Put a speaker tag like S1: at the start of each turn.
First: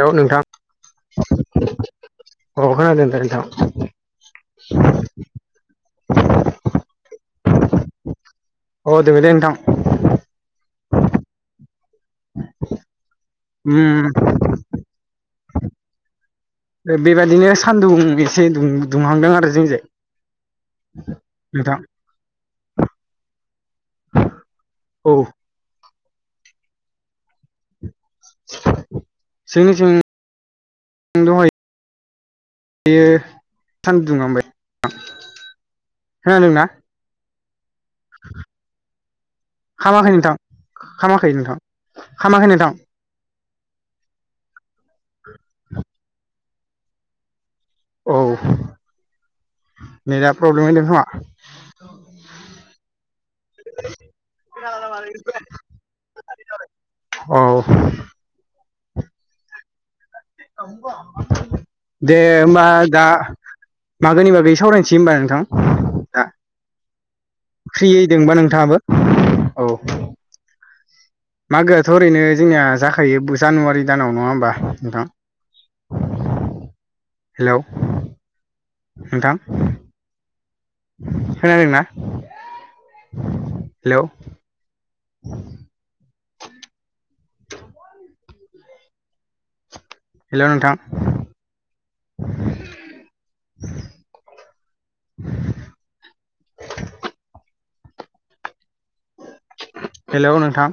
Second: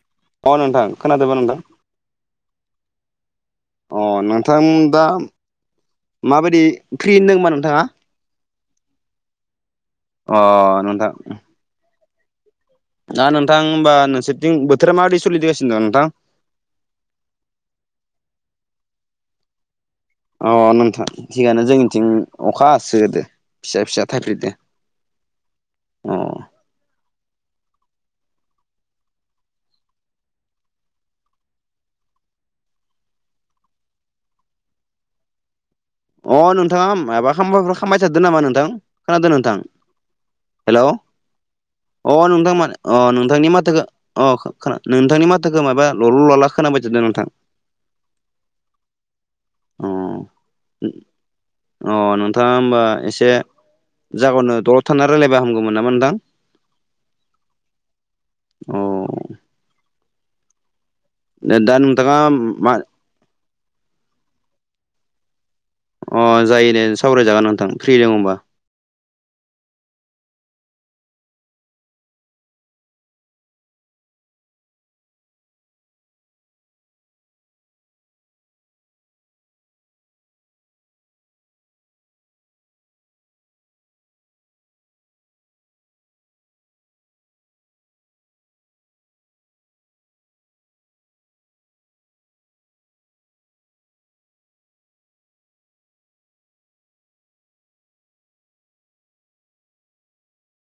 S1: हेल' नोंथां
S2: अ खोनादोंबा नोंथां
S1: अ खोनादों दा नोंथां
S2: अ नोंथां दा माबायदि फ्रि दोंबा नोंथाङा
S1: औ दे‌ नोंथां
S2: अ नोंथां
S1: औ
S2: दा नोंथां होमबा नोंसोरथिं बोथोरा माबायदि सोलिगासिनो दं नोंथां
S1: बेबायदिनो सानदुं एसे दुंहांदों आरो जोंनिजाय
S2: अ नोंथां थिगानो जोंनिथिं अखा हासो गारदो फिसा फिसा थाइफ्रिदो
S1: औ
S2: अ
S1: जोंनिथिं दङो बेयो सान्दुं दुंहांबाय नोंथां
S2: अ नोंथाङा माबा खामबाय थादो नामा नोंथां खोनादों नोंथां
S1: खामाखै नोंथां
S2: हेल'
S1: खामाखै नोंथां
S2: अ नोंथां मा अ नोंथांनि माथोखौ अ खोना नोंथांनि माथोखौ माबा लल' लला खोनाबाय जादों नोंथां
S1: औ
S2: अ
S1: नेटआ प्रब्लेम खोमा
S2: अ नोंथाङा होमबा एसे जागावनो दलर थाना रायल्लबा हामगौमोन नामा नोंथां
S1: औ
S2: अ दा नोंथाङा
S1: दे होमबा
S2: मा
S1: गा मागोनि बागै सावरायसै होनबा नोंथां दा
S2: अ जायोनो सावरायजागोन नोंथां फ्रि
S1: फ्रियै
S2: दङ
S1: दोंबा
S2: बा
S1: नोंथाङाबो औ मागोआथ' ओरैनो जोंनिया जाखायो जानुवारि दानाव नङा होमबा नोंथां हेल' नोंथां खोनादों ना हेल' हेल' नोंथां हेल' नोंथां